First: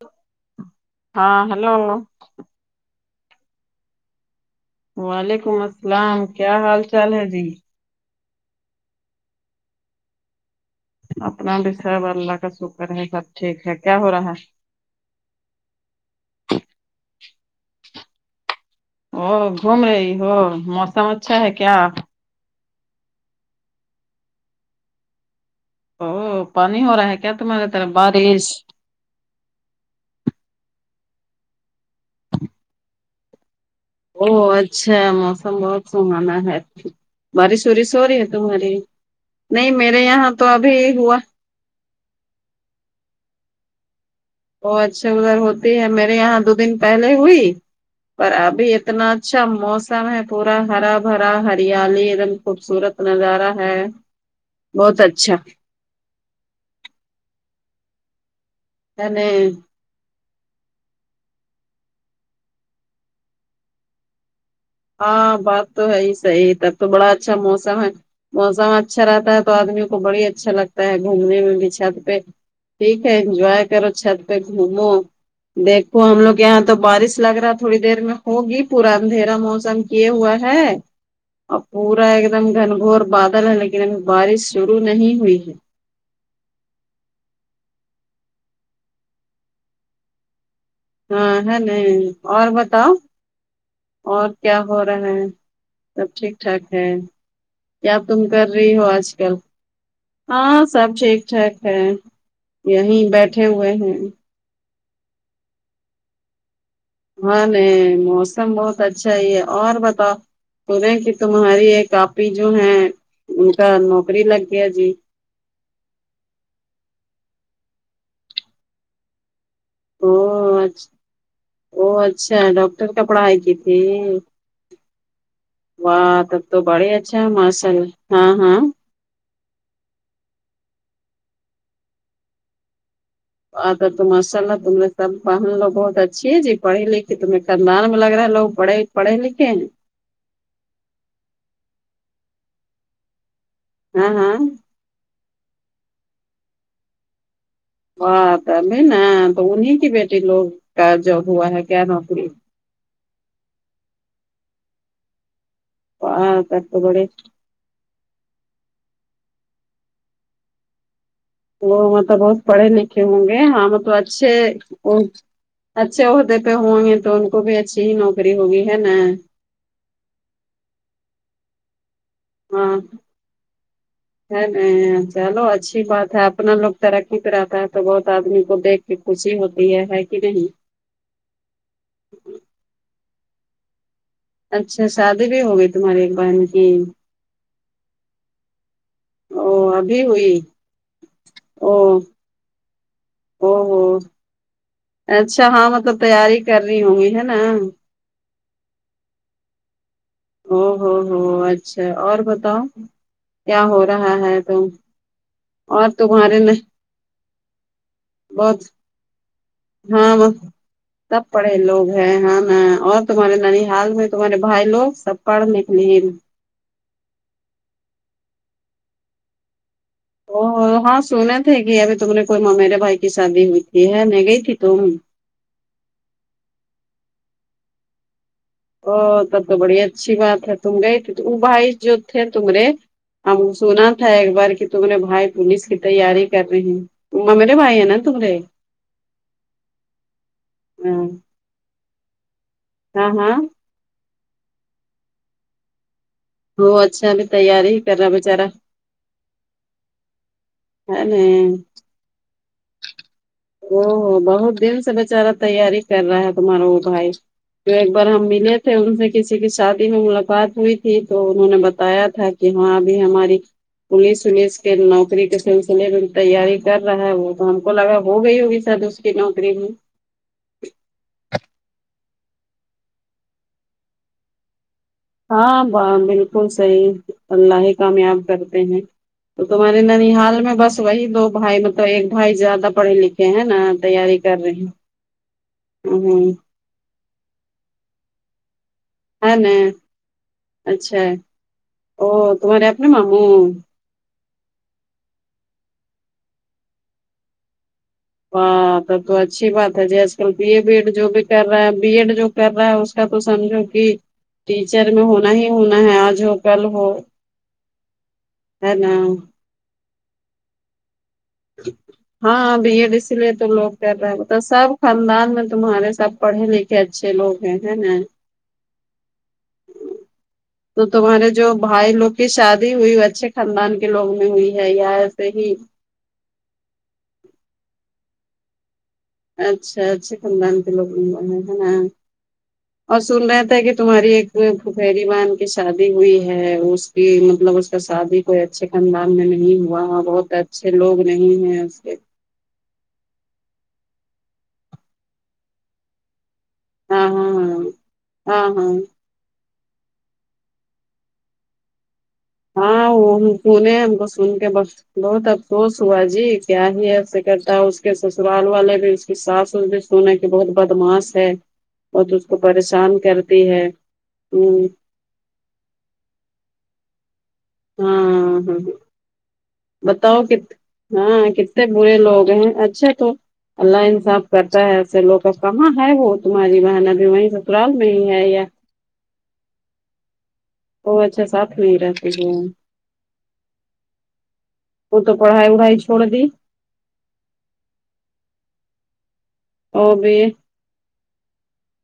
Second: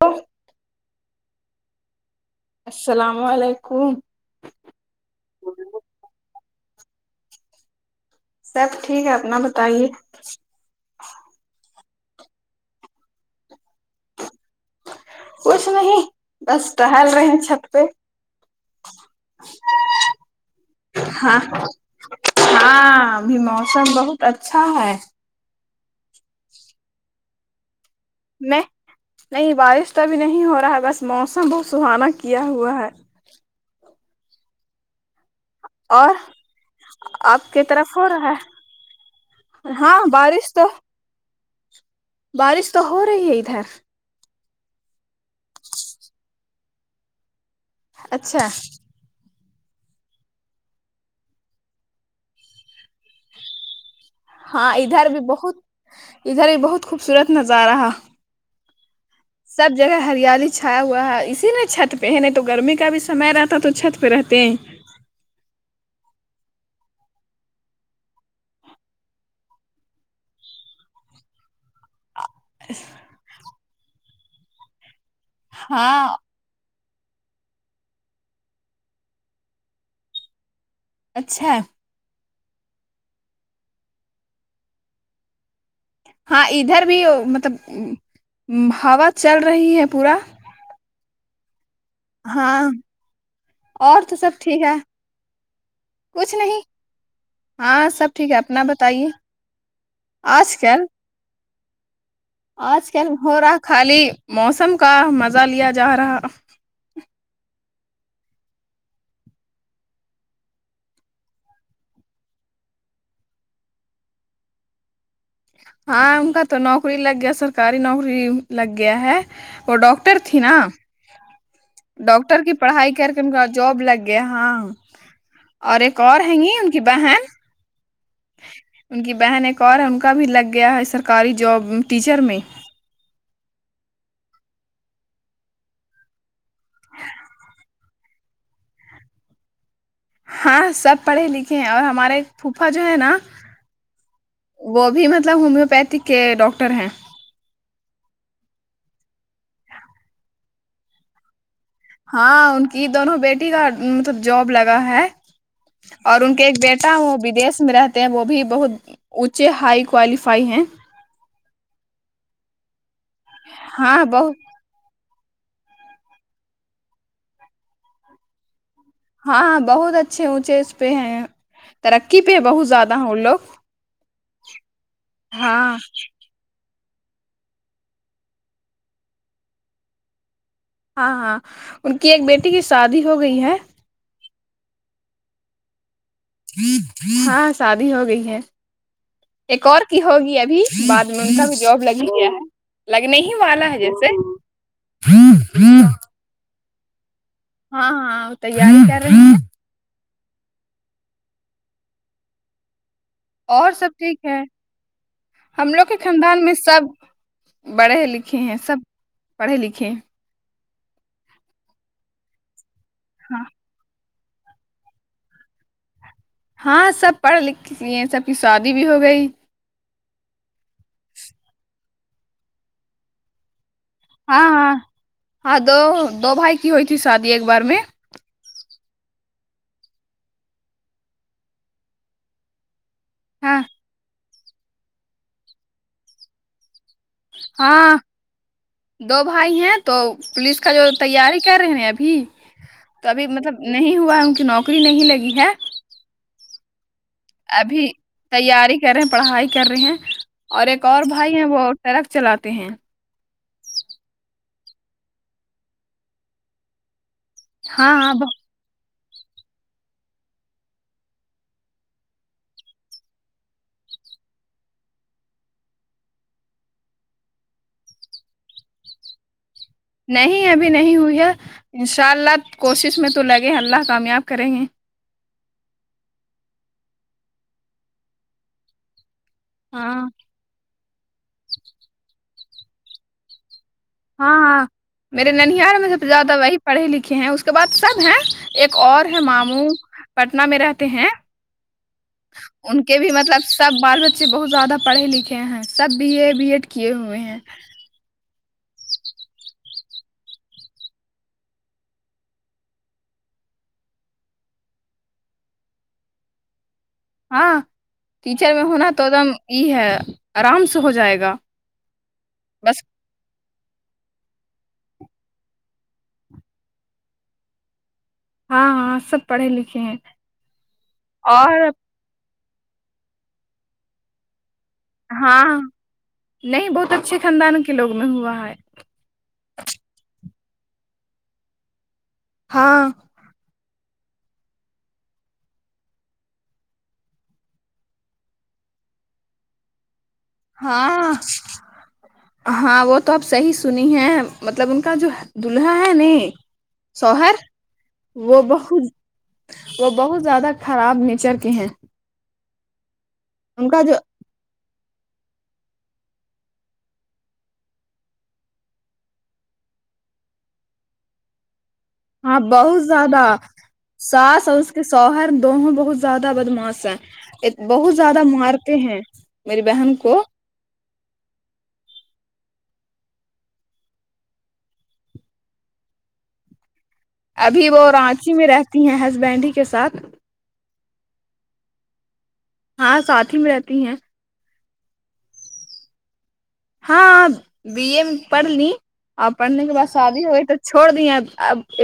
Hello ہاں hello السلام علیکم وعلیکم السلام کیا حال چال ہے جی سب ٹھیک ہے اپنا بتائیے اپنا بھی سب اللہ کا شکر ہے سب ٹھیک ہے کیا ہو رہا ہے کچھ نہیں بس ٹہل رہے ہیں چھت پہ اں گھوم رہی ہو موسم اچھا ہاں ہے کیا ہاں ابھی موسم بہت اچھا ہے او پانی ہو رہا ہے کیا تمہارے طرف بارش نہیں نہیں بارش تو بھی نہیں ہو رہا ہے بس موسم بہت سہانا کیا ہوا ہے او اچھا موسم بہت اور سہانا ہے آپ بارش کی ورش طرف ہو رہی ہے رہا تمہاری نہیں ہے ہاں میرے یہاں تو بارش ابھی ہوا بارش تو ہو رہی ہے ادھر وہ اچھے ادھر ہوتی ہے میرے یہاں دو دن پہلے ہوئی پر اچھا ابھی اتنا اچھا موسم ہے پورا ہرا بھرا ہریالی ام خوبصورت نظارہ ہے ہاں بہت ادھر بھی اچھا بہت ادھر بھی بہت خوبصورت نظارہ ہے نہیں سب جگہ ہریالی چھایا ہوا ہے اسی لیے چھت پہ ہے نہیں تو گرمی کا بھی سم رہتا ہے تو چھت پہ رہتے ہیں ہاں بات تو ہے ہی صحیح تب تو بڑا اچھا موسم ہے موسم اچھا رہتا ہے تو آدمیوں کو بڑی اچھا لگتا ہے گھومنے میں بھی چھت پہ ٹھیک ہے انجوائے کرو چھت پہ گھومو دیکھو ہاں ہم لوگ یہ یہاں تو بارش لگ رہا تھوڑی دیر میں ہوگی پورا اندھیرا موسم کیے ہوا ہے اچھا اب پورا ایک دم گھن گھور بادل ہے لیکن ابھی بارش شرو نہیں ہوئی ہے ہاں ادھر بھی مطلب ہوا چل رہی ہے پورا ہاں ہے نہیں اور ہاں بتاؤ تو اور سب کیا ٹھیک ہے ہو رہا ہے سب کچھ ٹھیک نہیں ٹھاک ہے ہاں کیا سب تم ٹھیک ہے کر اپنا رہی ہو بتائیے آج کل آج ہاں کل سب ٹھیک ٹھاک ہے آج یہیں کل ہو بیٹھے رہا ہوئے ہیں خالی موسم کا مزہ لیا جا رہا ہاں نہیں موسم بہت اچھا ہی ہے اور بتاؤ سنےیں کہ تمہاری یہ آپی جو ہے ان کا نوکری لگ گیا جی ہاں ان کا تو نوکری لگ گیا سرکاری نوکری لگ گیا ہے وہ او ڈاکٹر تھی نا اچ- او ڈاکٹر اچھا کی ڈاکٹر پڑھائی کر کے ان کا کی تھی جاب لگ گیا ہاں اور ایک اور واہ ہے تب نیی تو ان کی بڑے اچھا بہن ہے ماشاء اللہ ہاں ہاں ان کی بہن ایک اور ہے ان کا بھی لگ گیا ہے سرکاری جاب ٹیچر میں اتا تو ماشا اللہ تم نے سب پ لو بہت اچھی ہے جی پڑھیے لکھے تمہیں کاندار میں لگ رہا لوگ پڑے پڑھے لکھے ہیں ہاں سب پڑھے لکھے ہیں اور ہمارے پھوپا جو ہے نا ہاں ہاں وہ بھی مطلب ہومیو پیتھی کے ڈاکٹر ہیں ہاں تبھی نا تو انیں کی بیٹی لوگ کا جوب ہوا ہے کیا نوکری ہاں ان کی دونوں بیٹی کا مطلب جاب لگا ہے اور ان واہ کے ایک تب تو بیٹا بڑے وہ ودیش میں رہتا وہ بھی بہت اونچے ہائی کوالیفائی ہیں وہ مطلب بہت پڑھے لکھے ہوں گے ہاں مطلب اچھے اونچے اچھے عہدے پہ ہوں گے تو ان کو بھی اچھی ہی نوکری ہوگی ہے نا ہاں ہاں بہت اچھے اونچے اس پہ ہیں ترقی پہ ہے بہت ہاں زیادہ ہیں ان لوگ ہے نہیں چلو ہاں اچھی بات ہے اپنا لوگ ترقی پر آتا ہے تو بہت آدمی کو دیکھ کے خوشی ہوتی ہے ہے کہ نہیں ہاں ہاں ان کی ایک بیٹی کی سادی ہو گئی ہے اچھا شادی بھی ہوگئی تمہاری ایک بہن کی ہاں شادی ہو گئی ہے او ایک اور کی ابھی ہوئی ہوگی ابھی بعد میں ان کا بھی او جاب لگ ہی گیا ہے لگنے ہی او والا ہے ہو جیسے اچھا ہاں مطلب تیاری کرری ہوںگی ہے نا ہاں ہاں وہ تیاری کر رہی ہے او ہو ہو اچھا اور بتاؤ کیا اور ہو سب رہا ٹھیک ہے تم ہم لوگ اور کے تمہارے خاندان میں سب بڑھے لکھے ہیں بہت سب پڑھے لکھے ہیں ہاں بس سب پڑے لوگ ہیں ہاں اور تمہارے ہاں نانی بال میں تمہارے بھائی لوگ سب پڑھ لکھ لیے ہاں سب پڑھ لکھ لیے سب کی سادی بھی ہو گئی ا ہاں سنے تھے کہ ابھی تم نے کوئی مو میرے بھائی کی شادی ہوئی تھی ہے نہیں گئی ہاں تھی ہاں تم ہاں دو دو بھائی کی ہوئی تھی شادی ایک بار میں او تب تو بڑی اچھی بات ہے تم گئی تھی وہ بھائی جو تھے تمرے ہم ہاں سنا تھا ایک بار کہ تمرے بھائی پولیس کی تیاری کر رہے ممیرے بھائی ہے ہاں نا تمہارے دو بھائی ہیں تو پولیس کا جو ہاں تیاری کر رہے ہیں ابھی تو ہاں ابھی ہاں مطلب نہیں ہوا ان کی نوکری نہیں لگی ہے ہو اچھا الے ابھی تیاری کر رہے ہیں پڑھائی کر رہے ہیں اور ایک اور ہے بھائی ہیں نا وہ ٹرک چلاتے ہیں او ہو بہت دن سے بچارا تیاری کر رہا ہے تمہارا وہ بھائی تو ایک ہاں بار ہم ہاں ملے تھے ان سے کسی کی شادی میں ملاقات ہوئی تھی تو انہوں نے بتایا تھا کہ ہاں بھی ہماری پولس ولیس کے نوکری کے سلسلے میں تیاری کر رہا ہے وہ تو ہم کو لگا ہو گئی ہوگی شاید اسکی نوکری بھی نہیں ابھی نہیں ہوئی ہے ان شاء اللہ کوشش میں تو لگے اللہ کامیاب کریں گے ہاں و بالکل صحیح اللہ ہی کامیاب کرتے ہیں تو تمہارے ہاں ننیھال میں بس وہی دو بھائی مطلب ایک بھائی زیادہ پڑھے لکھے ہیں نا تیاری ہاں کر رہے ہاں ہیں میرے ننیھال میں سب سے ہوں، زیادہ وہی پڑھے لکھے ہیں اس کے بعد سب ہیں ایک اور ہے ماموں پٹنہ میں رہتے اچھا ہیں ہے۔ او تمہارے ان اپنے کے بھی مطلب ماموں سب بال بچے بہت زیادہ پڑھے لکھے ہیں سب بی اے بی ایڈ کیے ہوئے ہیں ہاں تب تو اچھی بات ہے جیسے وہ بی اے بی ایڈ جو بھی کر رہا ہے بی ایڈ جو کر رہا ہے اس کا تو سمجھو کہ ٹیچر میں ہونا ہی ہونا ہے آج ہو کل ہو ہاں ٹیچر میں ہے ہونا نا تو ایک دم یہ ہے آرام سے ہو جائے گا ہاں بی بس ایڈ اسی لیے تو لوگ کر رہا سب خاندان میں تمہارے سب پڑے لکھے اچھے لوگ ہیں ہیں نا ہاں ہاں سب پڑھے لکھے ہیں تو تمہارے جو اور بھائی لوگ کی شادی ہوئی اچھے خاندان کے لوگ میں ہوئی ہے یا ایسے ہاں ہی نہیں بہت اچھے خاندان کے لوگ میں ہوا ہے اچھا اچھی خاندان کے لوگ ب ہے نا ہاں اور سن رہے تھے کہ تمہاری ایک پھوپیری بہان کی شادی ہوئی ہے اس کی مطلب اس کا شادی ہو اچھے خاندان میں نہیں ہوا بہت اچھے لوگ ہاں نہیں ہیں اس کے ہاں وہ تو اب صحیح سنی ہے مطلب ان کا جو دلہا ہے نے ہاں ہاں شوہر ہاں وہ ہاں ہاں بہت وہ بہت زیادہ خراب نیچر کے ہیں ہاں وہ ہم ان سنے کا ہم جو کو سن کے بس بہت افسوس ہوا جی کیا ہی ایسے کرتا اس کے سسرال والے بھی ساس بھی سونے کی بہت بدماس ہے بہت اس کو ہاں بہت پریشان کرتی ہے ہوں سوہر دونوں بہت زیادہ بدماس ہیں بہت زیادہ ہاں ہاں مارتے ہیں میری بہن بتاؤ کو کت ہاں کتنے برے لوگ ہیں اچھا تو اللہ انصاف کرتا ہے ایسے لوگ کہاں ہے وہ تمہاری محنت وہیں سسرال میں ہی ہے یا تی ہے ہسبینڈ کے ساتھ تو اچھا ساتھ میں رہتے ہے وہ ہاں ساتھ ہی میں رہتی ہیں وہ تو پڑھائی وڑھائی چھوڑ ی ہاں بی اے پڑھ لی اور پڑھنے کے بعد اور بی شادی ہوگئی تو چھوڑ دی اب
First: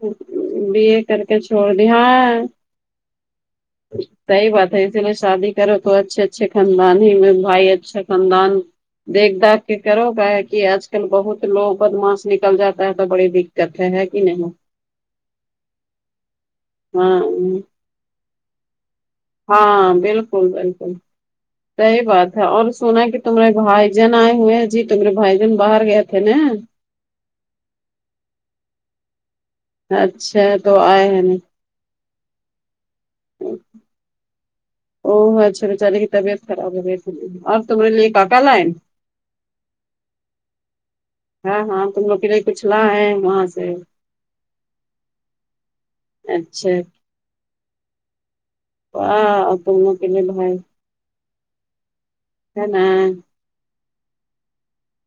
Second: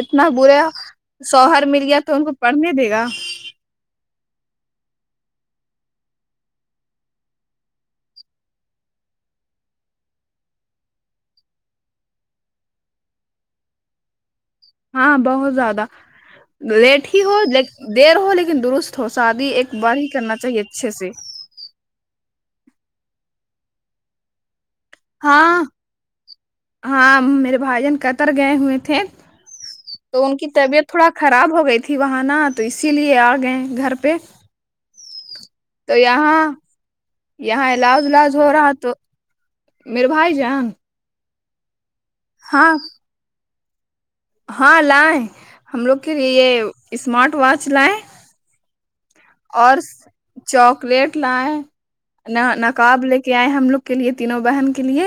اتنا برا بی اے کر کے شوہر چھوڑ مل دی گیا تو ان کو پڑھنے دے گا اچ صحیح بات ہے اسی لیے شادی کرو تو اچھے اچھے خاندان ہی بھائی اچھے خاندان دیکھ داکھ کے کرو کیا ہے کہ آج کل بہت لوگ بدماش نکل جاتا ہے تو بڑے دککت ہے کی نہیں ہاں بہت زیادہ لیٹ ہاں ہی ہو دیر ہو لیکن درست ہو شادی ایک ہاں بار ہی کرنا بالکل چاہیے اچھے بالکل سے صحیح بات ہے اور سنا کی تمہارے بھائی جن آئے ہوئے ہیں جی تمہارے بھائی جن ہاں باہر گئے تھے نا ہاں میرے بھائی جان قطر گئے ہوئے تھے تو ان اچھا کی تو طبیعت آئے تھوڑا ہیں نا خراب ہو گئی تھی وہاں نا تو اسی لیے آ گئے گھر پہ او اچھا تو بچارے کی طبیعت یہاں خراب ہو گئی تھی اور یہاں تمہارے علاج لیے کیا ولاج کیا ہو لائیں رہا تو میرے بھائی جان ہاں ہاں تم لوگ کے لیے کچھ ہاں لائیں وہاں سے ہاں لائے ہم لوگ کے لیے اچھا یہ اسمارٹ واچ لائیں واہ تم کے لیے بہن پلیٹ لائیں نا نقاب لے کے آئے ہم لوگ کے لیے تینوں بہن کے لیے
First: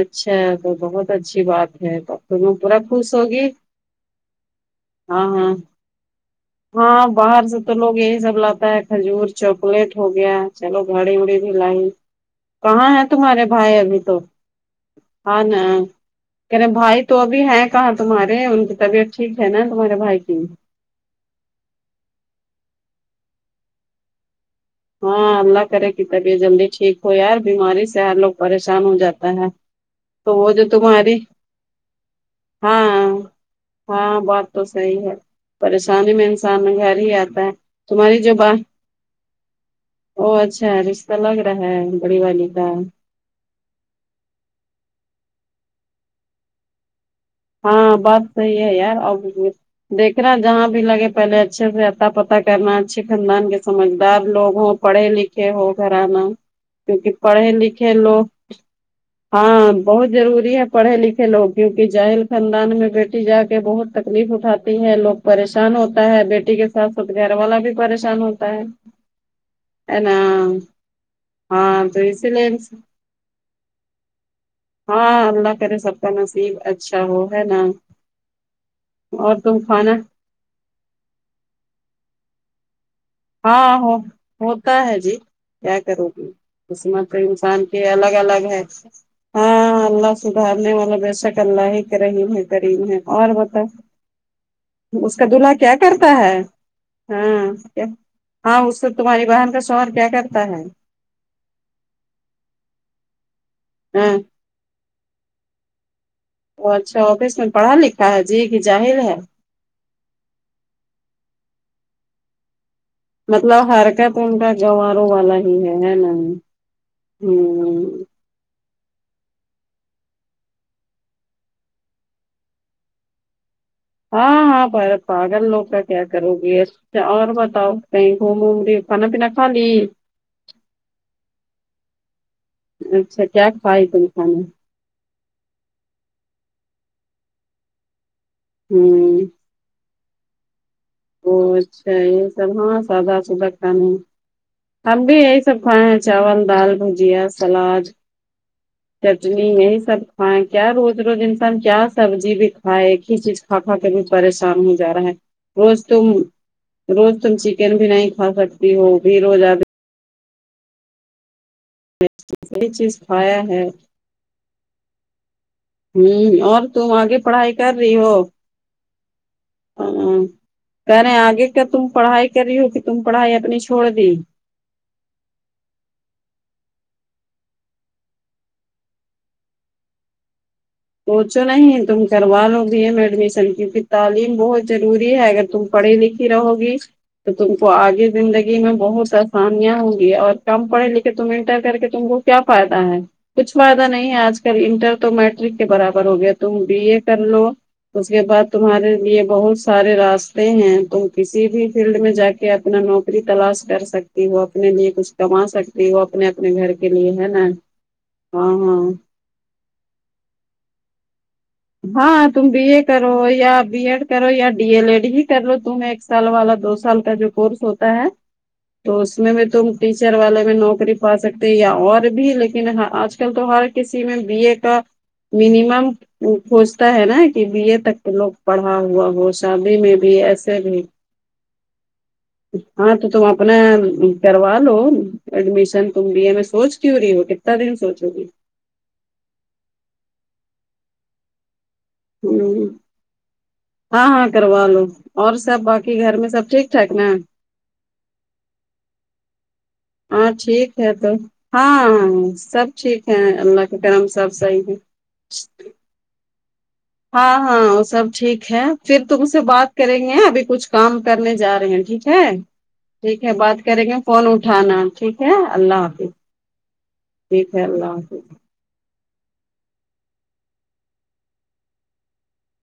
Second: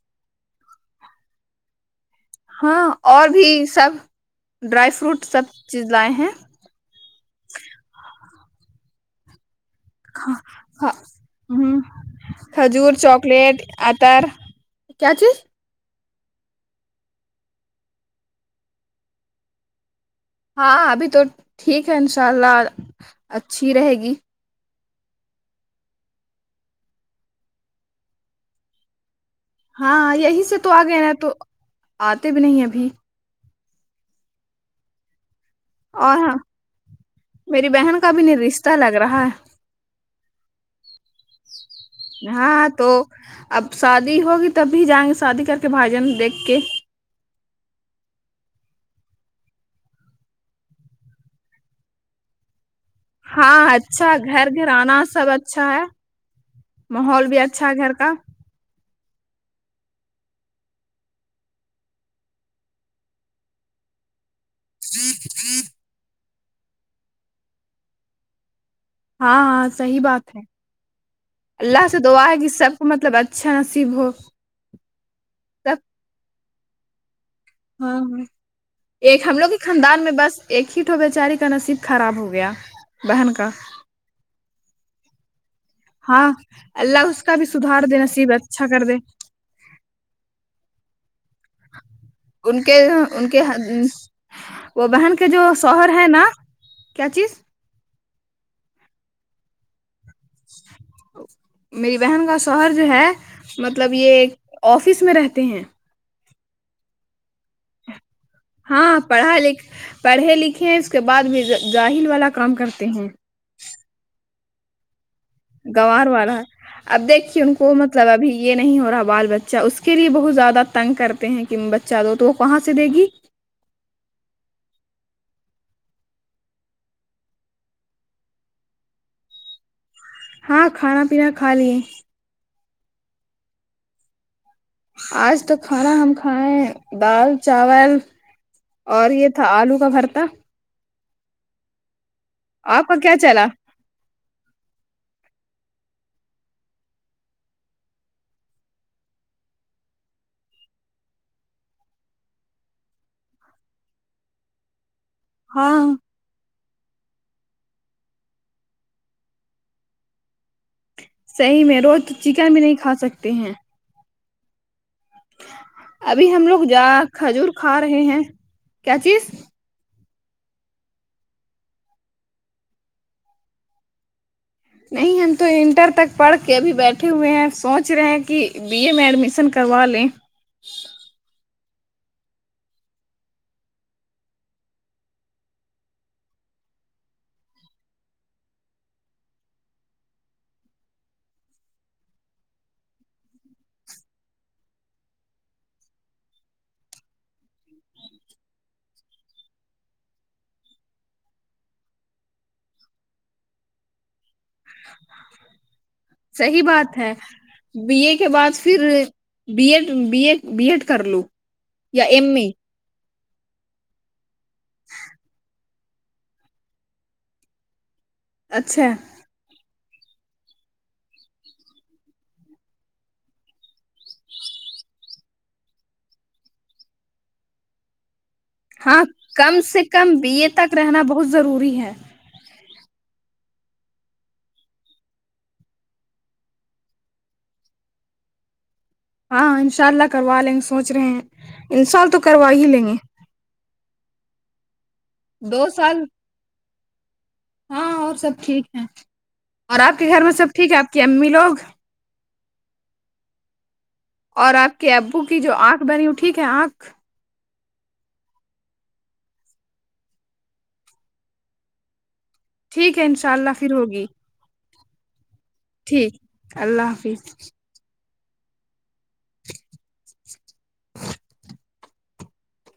اچھا تو بہت اچھی بات ہے تو تم لوگ پورا ہاں خوش اور ہوگی بھی سب ڈرائی فروٹ ہاں سب ہاں چیز لائیں ہیں ہاں باہر سے تو لوگ یہی سب لاتے ہے کھجور چوکلیٹ ہو گیا چلو ہ گھڑی وڑی بھی لائی کہاں کھجور ہے تمہارے چاکلیٹ بھائی ابھی تو اتر کیا چیز [unintelligible] کہے بھائی تو ابھی ہے کہاں تمہارے ان کی طبیعت ٹھیک ہے نا تمہارے بھائی کی ہاں ابھی تو ٹھیک ہے ان شاء اللہ اچھی رہے گی ہاں اللہ کرے کی طبیعت جلدی ٹھیک ہو یار بیماری سے ہر لوگ پریشان ہو جاتا ہے ہاں یہیں وہ سے جو تو آ گئے ہے تمہاری تو آتے بھی نہیں ابھی ہاں ہاں بات تو صحیح ہے پریشانی اور میں ہاں انسان گھر ہی آتا ہے تمہاری جو بات ا لگ رہا ہے او اچھا رشتہ لگ رہا ہے بڑھی والی ہاں کا تو اب شادی ہوگی تب بھی جائیں گے شادی کر کے بھای جان دیکھ کے ہاں بات صحیح ہے یار اب دیکھنا جہاں بھی لگے پہلے اچھے سے اتا پتا کرنا اچھے خاندان ہاں کے اچھا سمجھدار گھر لوگ گھر ہوں آنا پڑھے سب لکھے ہو اچھا ہے گھرانا کیونکہ ماحول بھی پڑھے اچھا ہے لکھے گھر کا لوگ ہاں بہت ضروری ہے پڑھے لکھے لوگ کیوںکہ جاہل خاندان میں بیٹی جا کے بہت تکلیف اٹھاتی ہے لوگ پریشان ہوتا ہے بیٹی کے ساتھ ساتھ گھر والا بھی پریشان ہوتا ہے ہاں ہاں صحیح بات ہے ہاں اللہ سے تو دعا اسی ہے کہ لیے سب کو مطلب اچھا نصیب ہو ہاں اللہ کرے سب کا نصیب اچھا ہو ہے نا ہاں وہی ایک اور ہم لوگ ہی تم کھانا خاندان میں بس ایک ہی تو بے چاری کا نصیب خراب ہو گیا بہن کا ہاں ہو ہوتا ہے جی کیا کرو گی ہاں قسمت اللہ تو اس کا بھی انسان کے سدھار دے الگ نصیب الگ ہے اچھا کر دے ہاں اللہ سدھارنے والا بیشک اللہ ہے رحیم ہے ان کے کریم ہے ان اور کے وہ بتاو بہن اس کا کے جو دلہا کیا شوہر کرتا نا ہے کیا چیز ہاں کیا ہاں اس کو تمہاری بہن کا شوہر کیا کرتا ہے میری بہن کا شوہر جو ہے مطلب یہ ہاں ایک آفس میں رہتے ہیں وہ اچھا آفس میں پڑھا لکھا ہے جی کہ جاہل ہاں ہے پڑھا لکھ پڑھے لکھےہے اس کے بعد بھی جاہل والا کام کرتے ہیں مطلب حرکت ان کا گواروں والا ہے ہی ہے گوار نا ہوں والا اب دیکھیے ان کو مطلب ابھی یہ نہیں ہو رہا بال بچہ اس کے لیے بہت زیادہ تنگ کرتے ہیں کہ بچہ دو تو وہ کہاں سے دے گی ہاں ہاں بہت پاگل لوگ کا کیا کرو گی اچھا اور بتاؤ کہیں گوم ووم لی کھانا پینا کھا لی ہاں کھانا پینا کھا لیے اچھا کیا کھائی تم کھانا آج تو کھانا ہم کھایں دال چاول اور یہ تھا آلو کا بھرتا امم اچھا یہ سب ہاں آپ کا کیا سادہ چلا سودہ ہاں ہم بھی یہی سب کھائے ہیں چاول دال بھجیا سلاد چٹنی یہی سب کھائے کیا روز روز انسان کیا سبزی بھی کھائے ایک ہی چیز کھا کھا کے بھی پریشان ہو جا رہے ہے ہاں روز تم روز تم چکن بھی نہیں کھا سکتی ہو بھی روز صحیح میں روز تو چکن بھی صحیح نہیں کھا چیز سکتے کھایا ہیں ہے ابھی ہم ہ لوگ اور جا تم آگے کھجور پڑھائی کر کھا رہے ہیں کیا چیز ہمم کہہ رہے آگے کیا تم پڑھائی کر رہی ہو کہ تم پڑھائی اپنی چھوڑ دی نہیں ہم تو انٹر تک پڑھ کے ابھی بیٹھے ہوئے ہیں سوچ رہے ہیں کہ بی اے میں ایڈمیشن کروا لیں سوچو نہیں تم کروا لو بی اے میں ایڈمیشن کیونکہ تعلیم بہت ضروری ہے اگر تم پڑھی لکھی رہو گی تو تم کو آگے زندگی میں بہت آسانیاں ہوں گی اور کم پڑھے لکھے تم انٹر کر کے تم کو کیا فائدہ ہے کچھ فائدہ نہیں ہے آج کل انٹر تو میٹ رک کے برابر ہو گیا تم بی اے کر لو اس کے بعد تمہارے لیے بہت سارے راستے ہیں تم کسی بھی فیلڈ میں جا کے کہ اپنا نوکری تلاش کر سکتی ہو اپنے لیے کچھ کما سکتی ہو اپنے اپنے صحیح گھر کے بات لیے ہے نا بی اے کے بعد ہاں پھر ہاں B Ed B Ed B Ed کر لو یا ہاں ایم تم اے بی ایڈ کرو یا بی ایڈ کرو یا ڈی ایل ایڈ ہی کر لو تم ایک سال والا دو سال کا جو کورس ہوتا ہے اچھا تو اس تم ٹیچر والے میں نوکری پا سکتے یا اور بھی لیکن آج کل آج کل تو ہر کسی میں بی اے کا منیمم وہ سوچتا ہے نا کہ بی اے تک تو لوگ پڑھا ہاں ہوا ہو کم شادی سے میں بھی کم بی اے ایسے تک بھی رہنا بہت ضروری ہے ہاں تو تم اپنا کروا لو ایڈمیشن تم بی اے میں سوچ کیوں رہی ہو کتنا دن سوچو گی ہاں ان شاء اللہ کروا لیں گے سوچ رہے ہیں ان شاء اللہ تو کروا ہی ہ لیں گے ہاں ہاں کروا لو اور سب دو باقی سال گھر میں سب ٹھیک ٹھاک نا ہاں اور سب ٹھیک ہیں ہاں ٹھیک ہے تو لوگ ہاں سب ٹھیک ہے اللہ کے کرم سب اور صحیح ہے آپ کے ابو کی جو آنکھ بنی ہو ٹھیک ہے آنکھ ہاں ہاں وہ سب ٹھیک ہے پھر تم سے بات کریں گے ابھی کچھ کام کرنے جا رہے ہیں ٹھیک ٹھیک ہے انشاء بات اللہ پھر کریں گے ہوگی فون اٹھانا ٹھیک ہے اللہ حافظ ٹھیک اللہ حافظ ٹھیک ہے اللہ حافظ